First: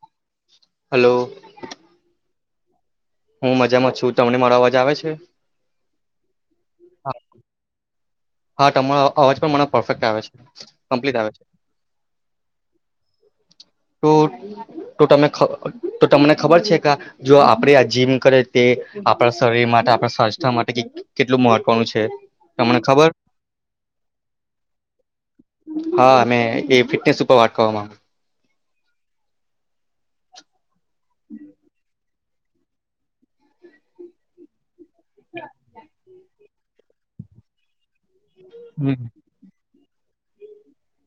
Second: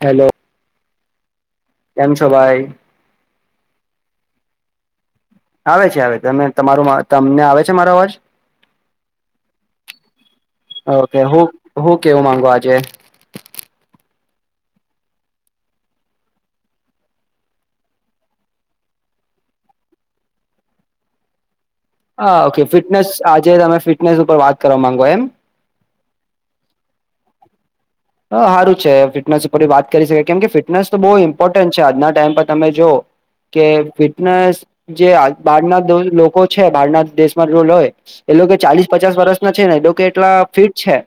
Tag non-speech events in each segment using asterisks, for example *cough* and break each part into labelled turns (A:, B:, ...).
A: Hello
B: hello
A: કેમ છો ભાઈ?
B: હું મજામાં છું. તમને મારો અવાજ આવે છે?
A: આવે છે આવે છે ત તમારો તમને આવે છે મારો અવાજ
B: હા તમારો અવાજ પણ મને પરફેક્ટ આવે છે કમ્પ્લીટ
A: ઓકે
B: આવે છે ત
A: હું હું કેવું માંગો આજે
B: તો તમે તો તમને ખબર છે ક જો આપણેે આ જીમ કરે તે આપણા શરીર માટે આપણા સ્વાસ્થ્ય માટે કેટલું મહ
A: હા ઓકે ફિટનેસ આજે તમે ફિટનેસ ઉપર વાત કરવા માંગો એમ
B: હા મેમે એ ફિટનેસ ઉપર વાટ કરવા માંગુ
A: સારું છે ફિટનેસ ઉપર વાત કરી શકે કેમ કે ફિટનેસ તો બહુ ઇમ્પોર્ટન્ટ છે આજના ટાઈમ પર તમે જો કે ફિટનેસ જે બહાર ના લોકો છે બહાર ના દેશમાં રોલ હોય એ લોકો
B: હમ
A: ચાલીસ પચાસ વર્ષ છે ને કે એટલા ફિટ છે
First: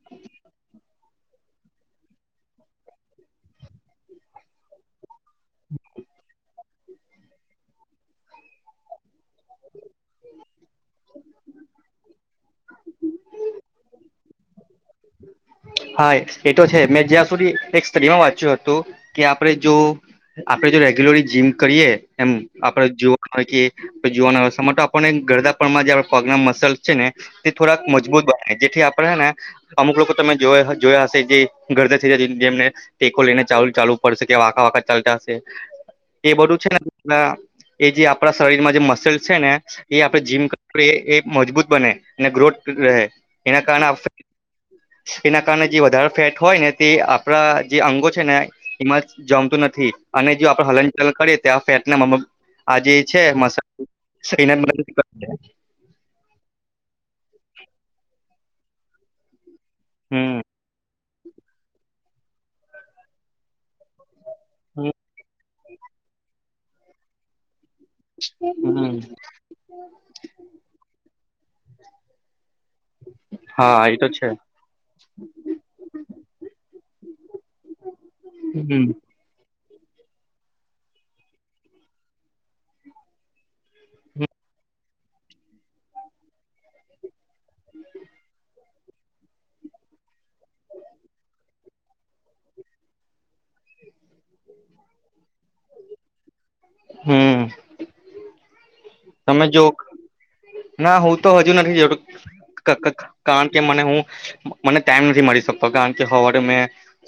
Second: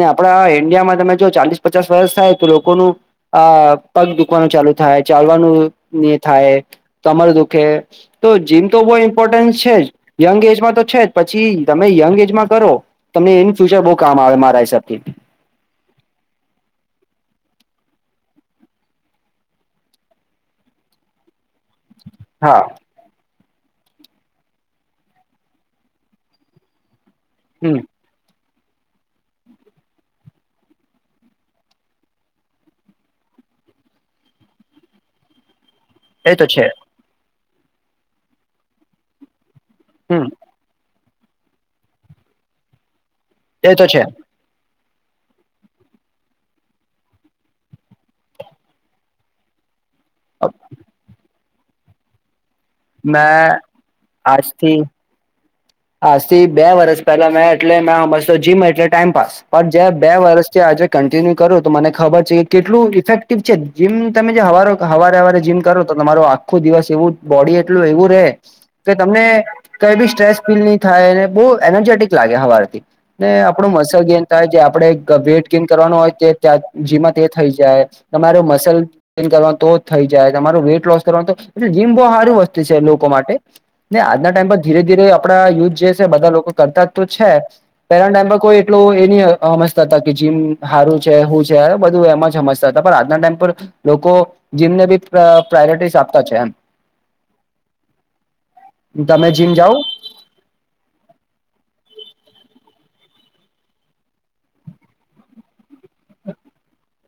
A: ને આપડા ઈન્ડિયામાં તમે જો ચાલીસ પચાસ વર્ષ થાય તો લોકોનું આ પગ દુખ કવાનું ચાલુ થાય ચાલવાનું થાય તમા તમારું દુઃખે તો જીમ તો બહુ ઇમ્પોર્ટન્સ છે જ યંગ એજમાં તો છે જ પછી તમે યંગ એજમાં કરો તમને ઇન ફ્યુચર બહુ કામ આવે મારા હિસાબથી
B: હા એ તો છે મેં જ્યાં સુધી એક સ્ટડીમાં વાંચ્યું હતું કે આપડ જો આપડે જો રેગ્યુલરલી જીમ કરીએ એમ
A: હા
B: આપડ જો જોવાનુંય તો આપને ગરદાપમાં જે પગ ના મસલ્સ છે ને તે
A: હમ
B: થોડાક મજા મજબૂત બ જેથી આપણે ને અમુક લોકો તમે જો જોયા હશે જે ગરદર જેમને ટેકો લઈને ચાલ ચાલુ પડશે કે આખા વાખા ચાલતાશે એ બધું છે ને એ જે આપણા શરીરમાં જે મસલ્સ છે ને એ આપડે
A: હમ
B: જીમ એ મજબૂત બને અને ગ્રોથ રહે એના
A: એ તો
B: કારણે
A: છે
B: એના કારણે જે વધારે ફેટ હોય ને તે આપણા જે અંગો છે ને એમાં જમતું નથી અને
A: અ,
B: જો આપડે હલનચલન કરીએ ત્યા આ ફેટ ના આ જે છે
A: મેં
B: મ બ
A: આજ થી બે વર્ષ પહેલા મે એટલે મે તો જીમ એટલે ટાઈમપાસ પણ જે બે
B: હમ
A: વર્ષથી આજે કન્ટિન્યુ કરો તો મને ખબર છે કેટલું ઇફેક્ટ જમ તમે જેવારે હવારે જીમ કરો તો તમારો આખો દિવસ એવું બોડી એટલું એવું રે કે
B: હમ
A: તમને કઈ બી સ્ટ્રેસ ફીલ નહી થાયને બહુ એનર્જેટિક લાગે હવારથી ને આપણું
B: હા એ
A: મસલ
B: તો
A: ગેન
B: છે
A: થાય જે આપડે વેઇટ ગેન કરવાનો હોય તં જીમાં તે થઈ જાય તમારો મસલ
B: હમ
A: કરવાનું તો થઈ જાય તમાર વેઇટ લોસ કરવાનું તો એટલે જીમ બહુ સાર વસ્તુ છે લોકો માટે ને આજના ટાઈમ પર ધીરે ધીરે આપડા યુથ જે છે બધા લોકો કરતા જ તો છે પહેલા ટાઈમ પર કોઈ એ એની સમજતા હતા કે જીમ સારું છે હું છે બધું એમાં જ સમજતા હતા પણ આજના ટાઈમ પર લોકો જીમને બી પ્રાયોરિટીસ આપતા છે એમ
B: હમ
A: તમે જીમ જાાવ
B: ના હું તો હજુ નથી જો કારણ કે મને હું મને ટાઈમ નથી મળી શકતો કારણ કે સવારે મેં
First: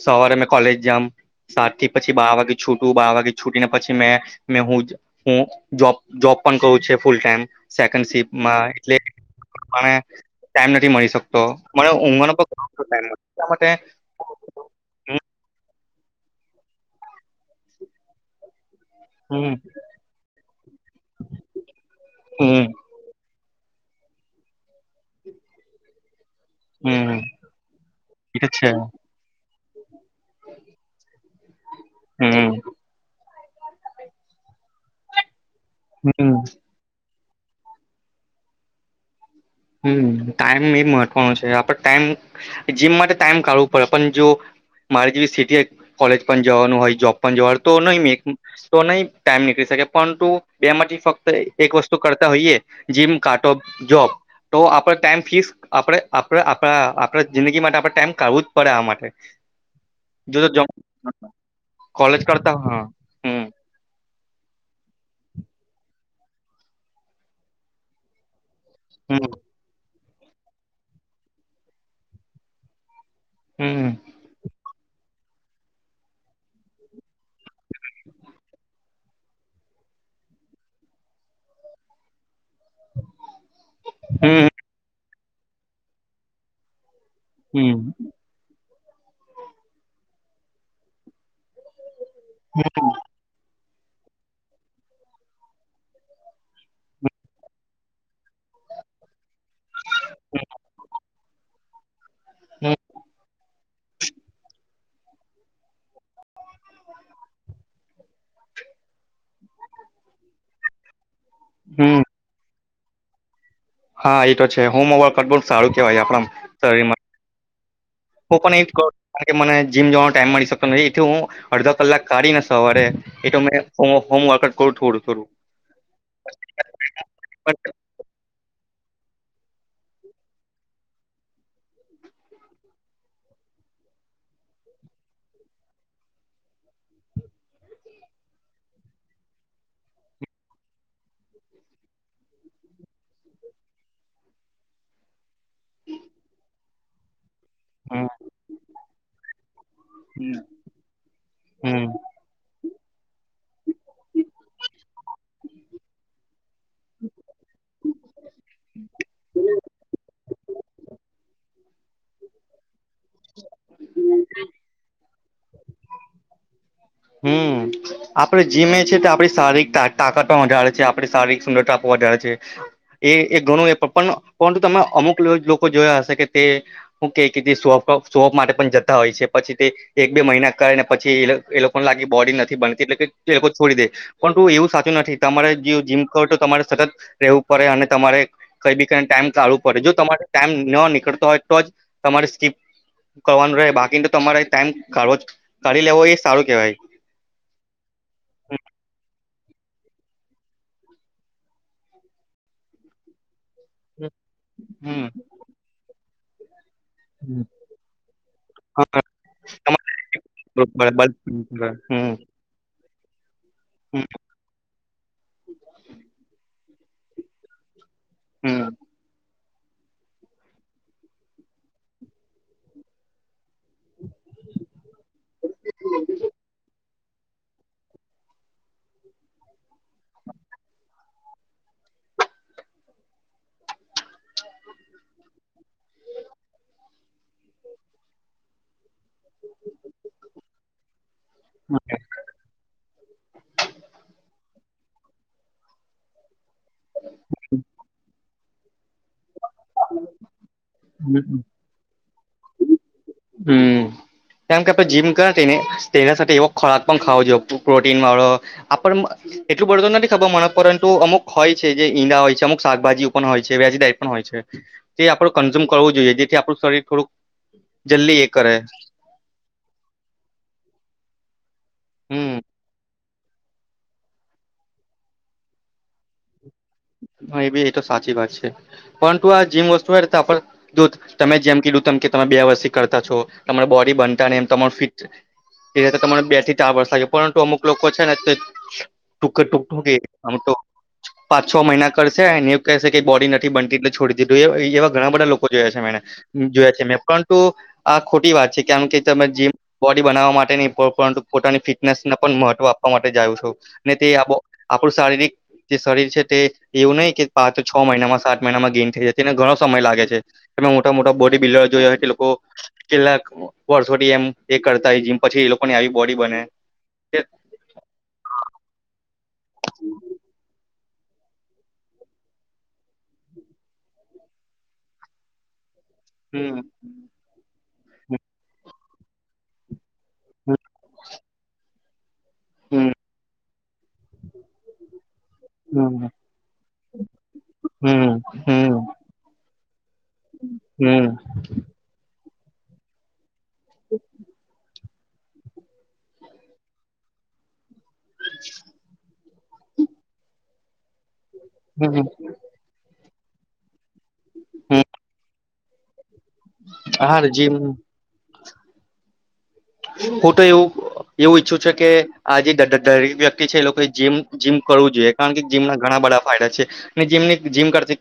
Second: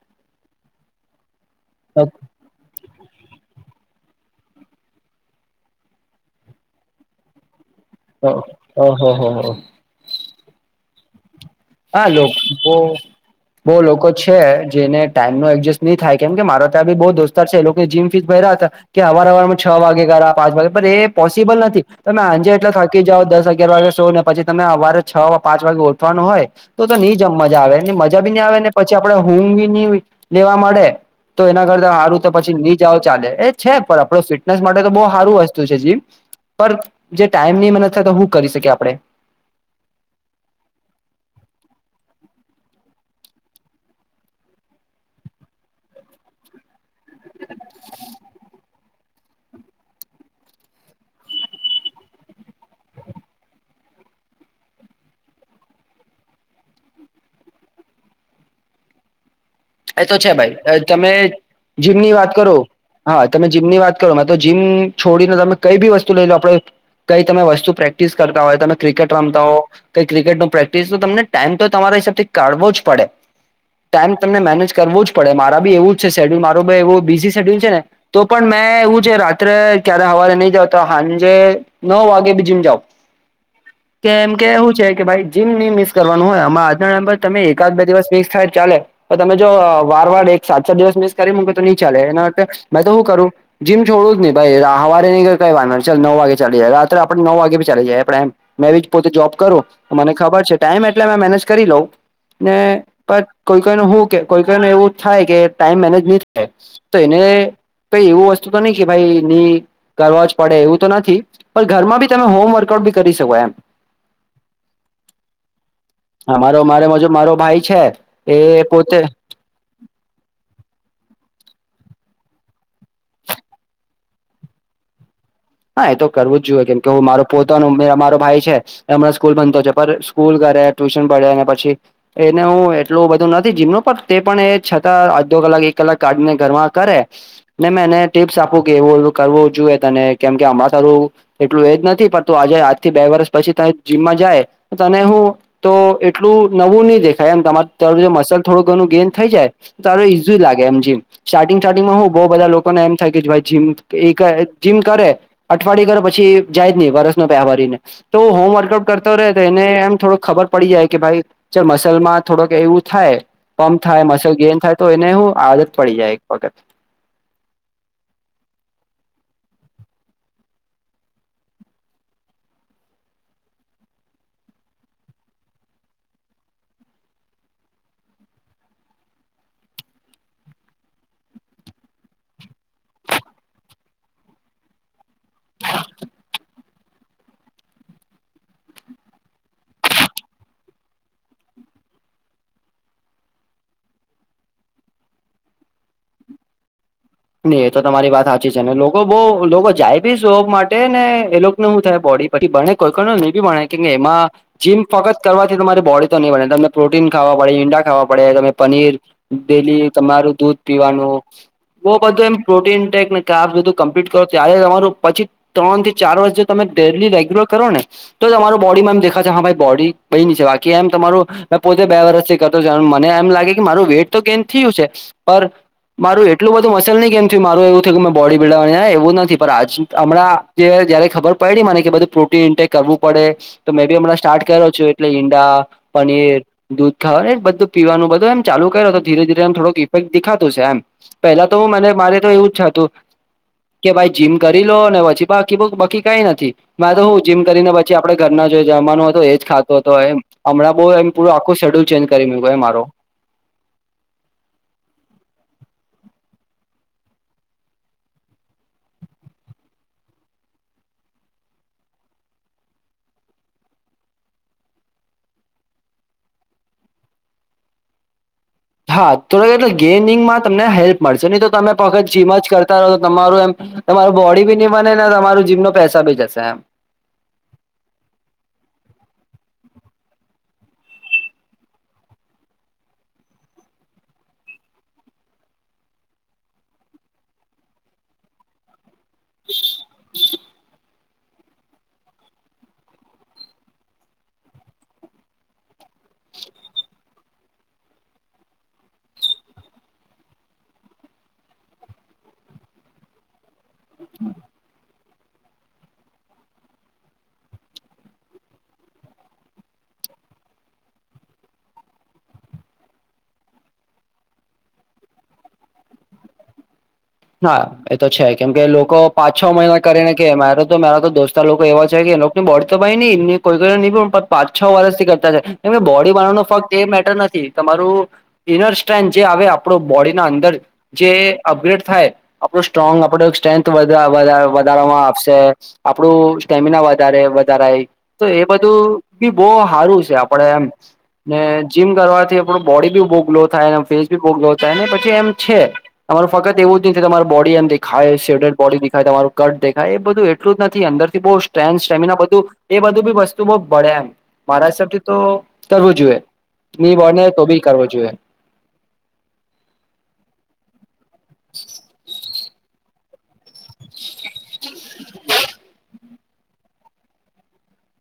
B: સવારે મેં કોલેજ જમ સાત થી પછી બાર વાગે છૂટ ત બાર વાગે છુટી ને પછી મે મે હું હું જોબ જોબ પણ કું છ છે ફૂલ ટાઈમ સેકન્ડ એટલેમા
A: ઓહો હો હો
B: ટાઈમ નથી મળી શકતો મને
A: હા
B: ઊંઘવાનો પણ ઘણો બધો
A: બહ
B: ટાઈમ મળે એટલા માટે
A: બહ લોકો છે જેને ટાઈમ નો એડજસ્ટ નહી થાય કેમ કે મારા ત્યાં બુ દોસ્તાર છે એ લોકો જમ ફી ભ હતા કે અવાર
B: હમ
A: અવારમાં છ વાગે કરયા પાંચ વાગે એ પોસિબલ નથી તમે આંજે
B: હમ
A: એટલા થ બાકી જાઓ દસ અગિયાર વાગે સો ને પછી તમે અવારે છ વા પાંચ વાગે ઓઠવાનું હોય તો તો નહી
B: હમ
A: જમ મજા આવે મજા ભી નહી
B: એ છે
A: આવે પછી આપડે હુંંગ બી ન લેવા મળડે તો એના કરતા સારું તો પછી
B: હમ
A: નહી જાઓ ચાલે એ છે પણ આપડ ફિટનેસ માટે તો બહ સારું હશે.
B: હમ
A: જે ટાઈમ ની મનત થાય તો હું કરી શકી આપણે
B: હમ ટાઈમ એ મહત્વનો છે આપણે ટાઈમ જીમ માટે ટાઈમ કાઢવો પડે પણ જો મારે જેવી સિટી કોલેજ પણ જવાનું હોય જોબ પણ જવાનું તો નહી મે તો નહી ટાઈમ નીકળી શકે પરંતુ બે માંથી ફક્ત એક વસ્તુ કરતા હોઈએ. જીમ કાટ જોબ તો આપડ ટાઈમ ફિક્સ આપણે આપણે આપણા આપણા જિંદગી માટે આપણે ટાઈમ કાઢવું જ પડે આ માટે
A: એ તો છે
B: જો જોબ
A: ભાઈ તમે જીમની
B: કોલેજ
A: વાત કરો
B: કરતા
A: હા
B: હમ
A: તમે જીમની વાત તો જીમ છોડીને તમે કઈ બી વસ્તુ લઈ લો આપડે કઈ તમે વસ્તુ પ્રેક્ટિસ કરતા હોય તમે ક્રિકેટ
B: હમ
A: રમતા હો કઈ ક્રિકેટ ન પ્રેક્ટિસ તો તમને ટાઈમ તો તમારા હિસાબથી કાઢવો જ પડે
B: હમ
A: ટાઈમ તમને મેનેજ કરવો જ પડે મારા બી એવું જ છે શેડ્યુલ મારો બ એવું બીઝી શેડ્યુલ છે ને તો પણ મેં એવું છે રાત્રે ક્યારે હવારે નહી જાવતા સાંજે નવ વાગે બીજી જાાવ કે એમ
B: હમ
A: કે એવું છે કે ભાઈ જીમ ન મિસ કરવાનું હોય આ આજ તમે એકાદ
B: હમ
A: બે દિવસ મિક્સ થાય ચાલે તો તમે જો વાર વાર એક સાત સાત દિવસ મિકસ કરી મુકો તો ન ચાલે એના મેં તો શું કરું જીમ છોડું જ નહી ભાઈવારે ન કઈ વાર ચાલ નવ વાગે ચા જ અ આપણે નો વાગે ભ ચલી જાય આપણેમ મે એ પોતે જોબ કરું મને ખબર છે ટાઈમ એટલે મે મેનેજ કરી લઉ ને
B: હમ
A: બ કોઈ કોઈ ન શું કે કોઈકઈ ન એવું થાય કે ટાઈમ મેનેજમીન્ટ તો એને કઈ એવું વસ્તુ તો નહી કે ભાઈ નની કરવા જ પડે એવું તો નથી પણ ઘરમાં
B: હમ
A: બી તમે હોમવર્કઆઉટી કરી શકો એમ
B: હા એ તો છે હોમવર્કટબોલ સારું કેવાય આપણા
A: અમારો મારે
B: શરીરમાં
A: જો મારો ભાઈ છે
B: હું પણ એ એ મને જીમ જવાનો ટાઈમ મળી શકતો નથી એથી હું અડધો કલાક કાઢી ને સવારે એટ મેં હોમવર્કટ કરું થોડું થોડું
A: હા એ તો કરવું જ જોઈએ કેમ કે હું મારો પોતાનું
B: પણ
A: મારો ભાઈ છે હમણાં સ્કૂલ બનતો છે પણ સ્કૂલ કરે ટ્યુશન પડે અને પછી એને હું એટલું બધું નથી જીમનું પણ તે પણ એ છતાં અડધો કલાક એક કલાક કાઢીને ઘરમાં કરે ન મેં એને ટીપ્સ આપું કે એવું કરવું જોઈએ તને કેમ કે હમણાં એટલું એજ નથી પણ તું આજે આજ થી બે વરષ પછી ત જીમમાં જાય તને હું તો એટલું નવું નહી દેખાય થ એમ તમારે તારું જો મસલ થોડું ઘણું ગેન થઈ જાય તો તારું ઈઝુ લાગે એમ જેમ સ્ટાર્ટિંગ
B: હમ
A: સ્ટાર્ટિંગમાં હ બહ બધા લોકોને એમ થાય કે ભાઈ જીમ જીમ કરે અઠવાડિયે પછી જાય જ નહીિ વરસનો પહેવારીને તો હોમવર્કઆઉટ કરતો રહે તો એને એમ થોડોક ખબર પડી જાય કે ભાઈ ચ મસલ માં થોડક એવું થાય પમ્પ થાય મસલ ગેન થાય તો એને હું આદત પડી જાય એક વખત
B: હમ આપડ જીમે છે તે આપણી શારીરિક તાકાત પણ વધારે છે આપણી શારીરિક સુંદરતા વધારે છે એ એક ઘણું એ પરંતુ તમે અમુક લોકો જોયા હશે કે તે શું કે સોફ માટે પણ જતા હોય છે પછી તે એક બે મહિના કરે ને પછી એ લોકો પણ લાગી બોડી નથી બનતી એટલે કે એ લોકો છોડી દે પણ તું એવું સાચું નથી તમારે જે જીમ ક તો તમારે સતત રહેવું પડે અને તમારે કઈ બી કઈને ટાઈમ કાઢવું પડે જો તમારે ટાઈમ ન નીકળતો હોય તો જ તમારે સ્કીપ કરવાનું રહે બાકીને તમારે ટાઈમ કાઢવો કાી લેવો એ સારું કે ભાઈ
A: નઈ એ તો તમારી વાત સાચી છે ને લોકો બહુ લોકો જાય ભી શોક માટે ને એ લોકોને શું થાય બોડી પછી બને કોઈ કો નહી ભી ભણે કેમ એમાં જીમ
B: હમ
A: ફોકસ કરવાથી તમારી બોડી તો નહી ભણે ત પ્રોટીન ખાવા
B: હમ
A: પડે, ઈંડા ખાવા પડે, તમે પનીર,
B: હા તમા
A: ડેલી તમારું દૂધ
B: બરાબર
A: પીવાનું, બઉ
B: હમ
A: બધું એમ પ્રોટીન ટેકને કાર બધું
B: હમ
A: કમ્પલિટ ત્યારે તમારું પછી ત્રણ થી ચાર વર્ષ જો તમે ડેલી રેગ્યુલર કરો ને તો જ તમારું બોડીમા એમ દેખાશે, હા ભાઈ બોડી ની બાકી એમ તમારું મેં પોતે બે વર્ષથી કરતો મને એમ લાગે મારું વેટ તો ગેન થયું છે, પરમારું એટ મસલ નહીં કેમય મારું એવું થયું મેં બોડી બિલ્ડવા એવું નથી, પણ હમણાં જયારે ખબર પડી મને કે બધું પ્રોટીન ઇન્ટટેક કરવું પડે તો મે ભી હમણાં સ્ટાર્ટ કર્યો છું એટલે ઈંડા, પનીર દૂધ ખાવા, એ બધું પીવાનું બધુ એમ ચાલ કરો તો ધીરે ધીરે એમ થોડક ઇફેક્ટ દેખાતું છે એમ પેલા તો હ મને મારે તો એવું જ હતું કે ભાઈ જીમ કરી લો ને પછી બાકી બહુ બાકી કઈ નથી મે તો હું જીમ કરીને પછી આપડે ઘરના જો જવાનું તો એજ ખાતો હતો એ હમણાં બહ એમ પર આખું શેડ્યુલ ચેન્જ કરી મારો
B: હમ્મ જેમ કે આપણે જીમ કર તેને તેના સાથે એવો ખોરાક પણ ખાવો જોઈએ પ્રોટીન વાળો આપણ મ એટલું બડતું નથી ખબર મ પરંતુ અમુક હોય છે જે ઈંડા હોય છે, અમુક શાકભાજી પણ હોય છે, વેજિટેન પણ હોય છે. તે આપડું કન્ઝ્યુમ કરવું જોઈએ, જેથી આપણું શરીર થોડુંક જલ્દી એ કરે
A: હા તોડ ગેઇગમાં તમને હેલ્પ મળશે નહી, તો તમે પોત
B: હમ
A: જીમ જ કરતા રહો તમારું એમ તમારું બોડી ભી નહી બને, ને તમારું જીમ ન પૈસાા ભી જશે એમ.
B: હા એ ભી એ તો સાચી વાત છે, પરંતુ આ જીમ વસ્તુ આ પલ જો તમે જેમ કીધું ત કે તમે બે વર્ષ કરતા છો, તમારા બોડી બનતા ને તમારું ફિટ એ *unintelligible* તને બે થી ચાર વર્ષ લાગે પરંતુ અમુક લોકો છે ને ટૂક ટૂંક હુ કે અમ ટો પાંચ છ મહિના કરશે અને એવ કહેશે કે બોડી નથી બનતી એટલે છોડી દીધું એ એવા ઘણા બધા લોકો જોયા છે મેને જોયા છે મેં પરંતુ આ ખોટી વાત છે કેમ કે તમે જે બોડી બનાવવા માટે ન પરંતુ પોતાની ફિટનેસને પણ મહત્વ આપવા માટે જાવ છું. ને તે આપણું શારીરિક જે શરીર છે તે એવું નહી કે પાંચ તો છ મહિનામાં સાત મહિનામાં ગેન થઈ જાય છે તેને ઘણો સમય લાગે છે. એમાં મોટા મોટા બોડી બિલ્ડર જોયો એ લોકો કેટલાક વર્ષોથી એમ એ કરતાય જીમ પછી એ લોકોની આવી બોડી બને
A: હા એ તો છે કેમ કે લોકો પાંચ છ મહિના કરીને કે મારો ત મારા તો દોસ્તતાર લોકો એવા છે કે એ લોકો ની બોડી તો ભાઈ ન એ કોઈ ન પણ પાંચ છ વર્ષથી કરતા છે એમ બોડી વાળા નો
B: હમ
A: ફક્ત એ મેટર નથી તમારું ઇનર સ્ટ્રેન્થ જે આવે આપણ બોડીના અંદર જે અપગ્રેડ થાય આપણું
B: હમ
A: સ્ટ્રોંગ, આપડું સ્ટ્રેન્થ, વધા વધારે વધારામાં આવશે.
B: હમ
A: આપડું સ્ટેમિના વધારે વધારે
B: હમ
A: તો એ
B: હમ
A: બધું ભી બહ હારું સ છે આપડે એમ
B: હમ
A: ને જીમ કરવાથી આપડો બોડી બી ગ્લો ફસી બાય પછ એમ છે તમારું ફક્ત એવું જ નહીં કે તમા બોડી એમ ખાય બોડી દેખાય તમારું કટ દેખાય એ બધું એટલું જ નથી અંદરથી બહુ સ્ટ્રેન્થ
B: હમ
A: સ્ટેમિના બધું એ બધું ભી વસ્તુ બહ ભળે એમ મારા
B: હમ
A: હિસાબથી તો કરવું જોઈએ. નીઈ બો
B: હા
A: ને તો
B: જીમ
A: ભી કરવો
B: હું
A: જોઈએ.
B: હું તો એવું એવું ઈચ્છું છે કે આ *inaudible* કે છે એ લોકોમ જીમ કરવું જોઈએ કારણ કે જીમના ઘણા બધા ફાયદા છે. જિમ જિમ કરતી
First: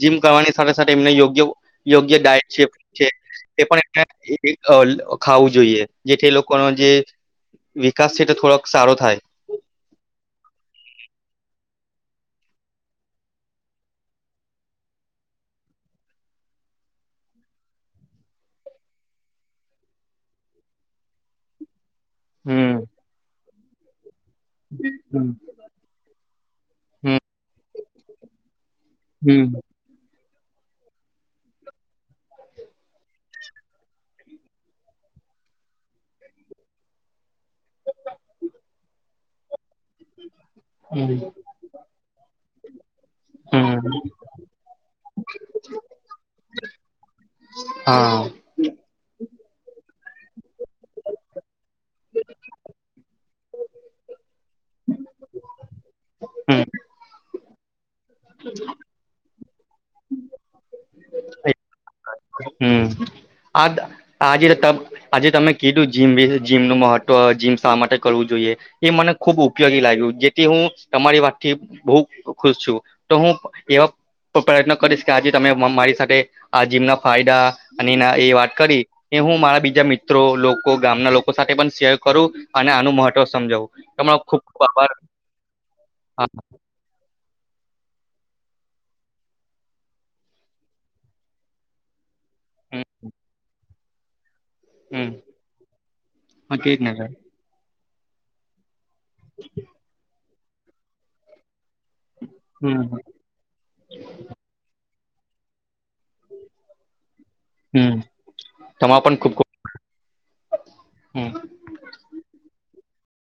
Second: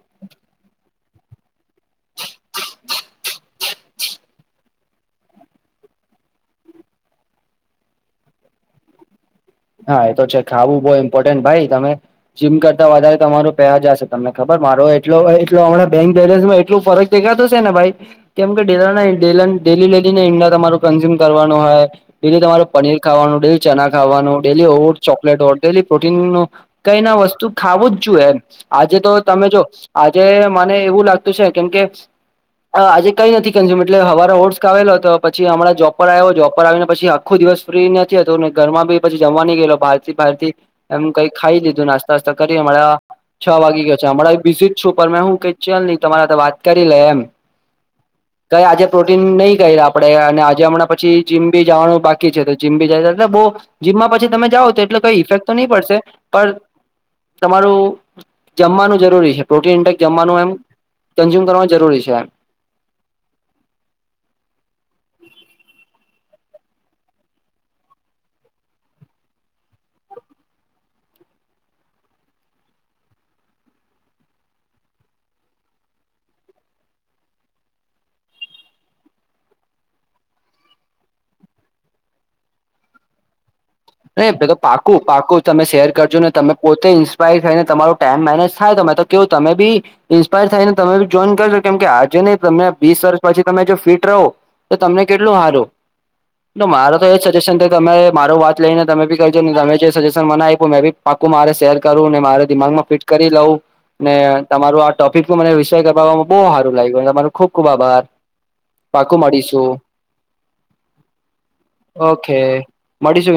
B: જીમ કરવાની સાથે સાથે એમને યોગ્ય યોગ્ય ડાયટ છે છે એ પણ એ ખાવું જોઈએ. જેથી એ લોકોનો જે વિકાસ છે તે થોડોક સારો થાય
A: હા એ તો છે ખાવું બહુ ઇમ્પોર્ટન્ટ ભાઈ તમે જીમ કરતા વધારે તમારો પહે જશે તમને ખબર મારો એટટ હમણાં બેંક બેલેન્સમાં એટલું ફરક દેખાડાતું છેે ને ભાઈ કેમ કે ડેલી ડેલી ને ઇંડા તમારું કન્ઝ્યુમ કરવાનું હોય. ડેલી તમારે
B: હમ
A: પનીર ખાવાનું ડેલી ચણા ખાવાનું ડેલી ઓ
B: હમ
A: ચોકલેટ હો ડેલી પ્રોટીનનું કઈના
B: હમ
A: વસ્તુ ખાવું જ જોઈએ એમ આજે તો તમે જો આજે મને એવું લાગતું છે કેમ કે હ આજે કંઈ નથી કમાયું એટલેવા ઓટ્સ આવેલો તો પછી હમણાં જોબ આવ્યો જોબ પર આવીને પછી આખો દિવસ ફ્રી નથી હતો ને ઘરમાં બીછી જમવાની ગયેલો બહાર થી પારથી કઈ ખાઈ લીધું નાસ્તા નાસ્તા કરી *unintelligible* છ
B: હમ
A: વાગી ગયો છે હમણાં વિીઝટ છું મેં હું કઈ ચલ નહી તમારા વાત કરી લે એમ
B: હા.
A: કઈ આજે પ્રોટીન નહીં કર આપણેે અને આજે હમણાં પછી જીમ બી જવાનું બાકી છે તો જીમબી જાય એટલે બો જીમમાં પછી તમે જાઓ તો એટલે કઈ ઇફેક્ટ તો નહીં પડશે પણ
B: હમ
A: તમારું જમવાનું જરૂરી છે પ્રોટીન ઇન્ટેક જમવાનું એમ કન્ઝ્યુમ કરવાનું જરૂરી છે એમ.
B: હમ્મ આ આજ તો આજે તમે કીધું જીમ જીમનું મહત્વ જીમ શા માટે કરવું જોઈએ એ મને ખુબ ઉપયોગી લાગ્યું જેથી હું તમારી વાતથી બહ ખુશ છું તો હું એવા તો પ્રયત્ન કરીશ કે આજે તમે મારી સાથે આ જીમના ફાયદા અને એ વાત કરી એ હું મારા બીજા મિત્રો લોકો ગામના લોકો સાથે પણ શેર કરું અને આનું મહત્વ સમજાવું. તમારો
A: ન
B: ખુબ
A: તો
B: ખુબ આભાર
A: પાકું પાકું તમે શેર કરજો ને
B: હા
A: તમે પોતે ઇન્સ્પાયર થઈને તમારો ટાઈમ મેનેજ થાય તમે તો કેવો તમે બી ઇન્સ્પાયર થાય ને તમે બી જોઈન કરશો કેમ કે આજે ને તમે
B: હમ
A: વીસ વર્ષ પછી તમે જો ફીટ રહો તો તમને
B: હમ
A: કેટલું હારો
B: હા
A: તો
B: તેજ ને
A: મારો
B: સર
A: તો એ છે *unintelligible* તમે મારો વાત લઈને તમે બી કરજો તમે જે સજેશન મને આપ્યું મેં બી પાકું મારે શેર મા દિમાગમાં
B: હમ
A: ફિટ કરી લઉ ને તમારું આ ટોપિકનું મને *unintelligible* બો હારું લાયગુ તમારો ખુબ ખુબ આભાર
B: હમ તમારો
A: પાકું મળીશું.
B: હમ્મ.
A: ઓકે મળીશું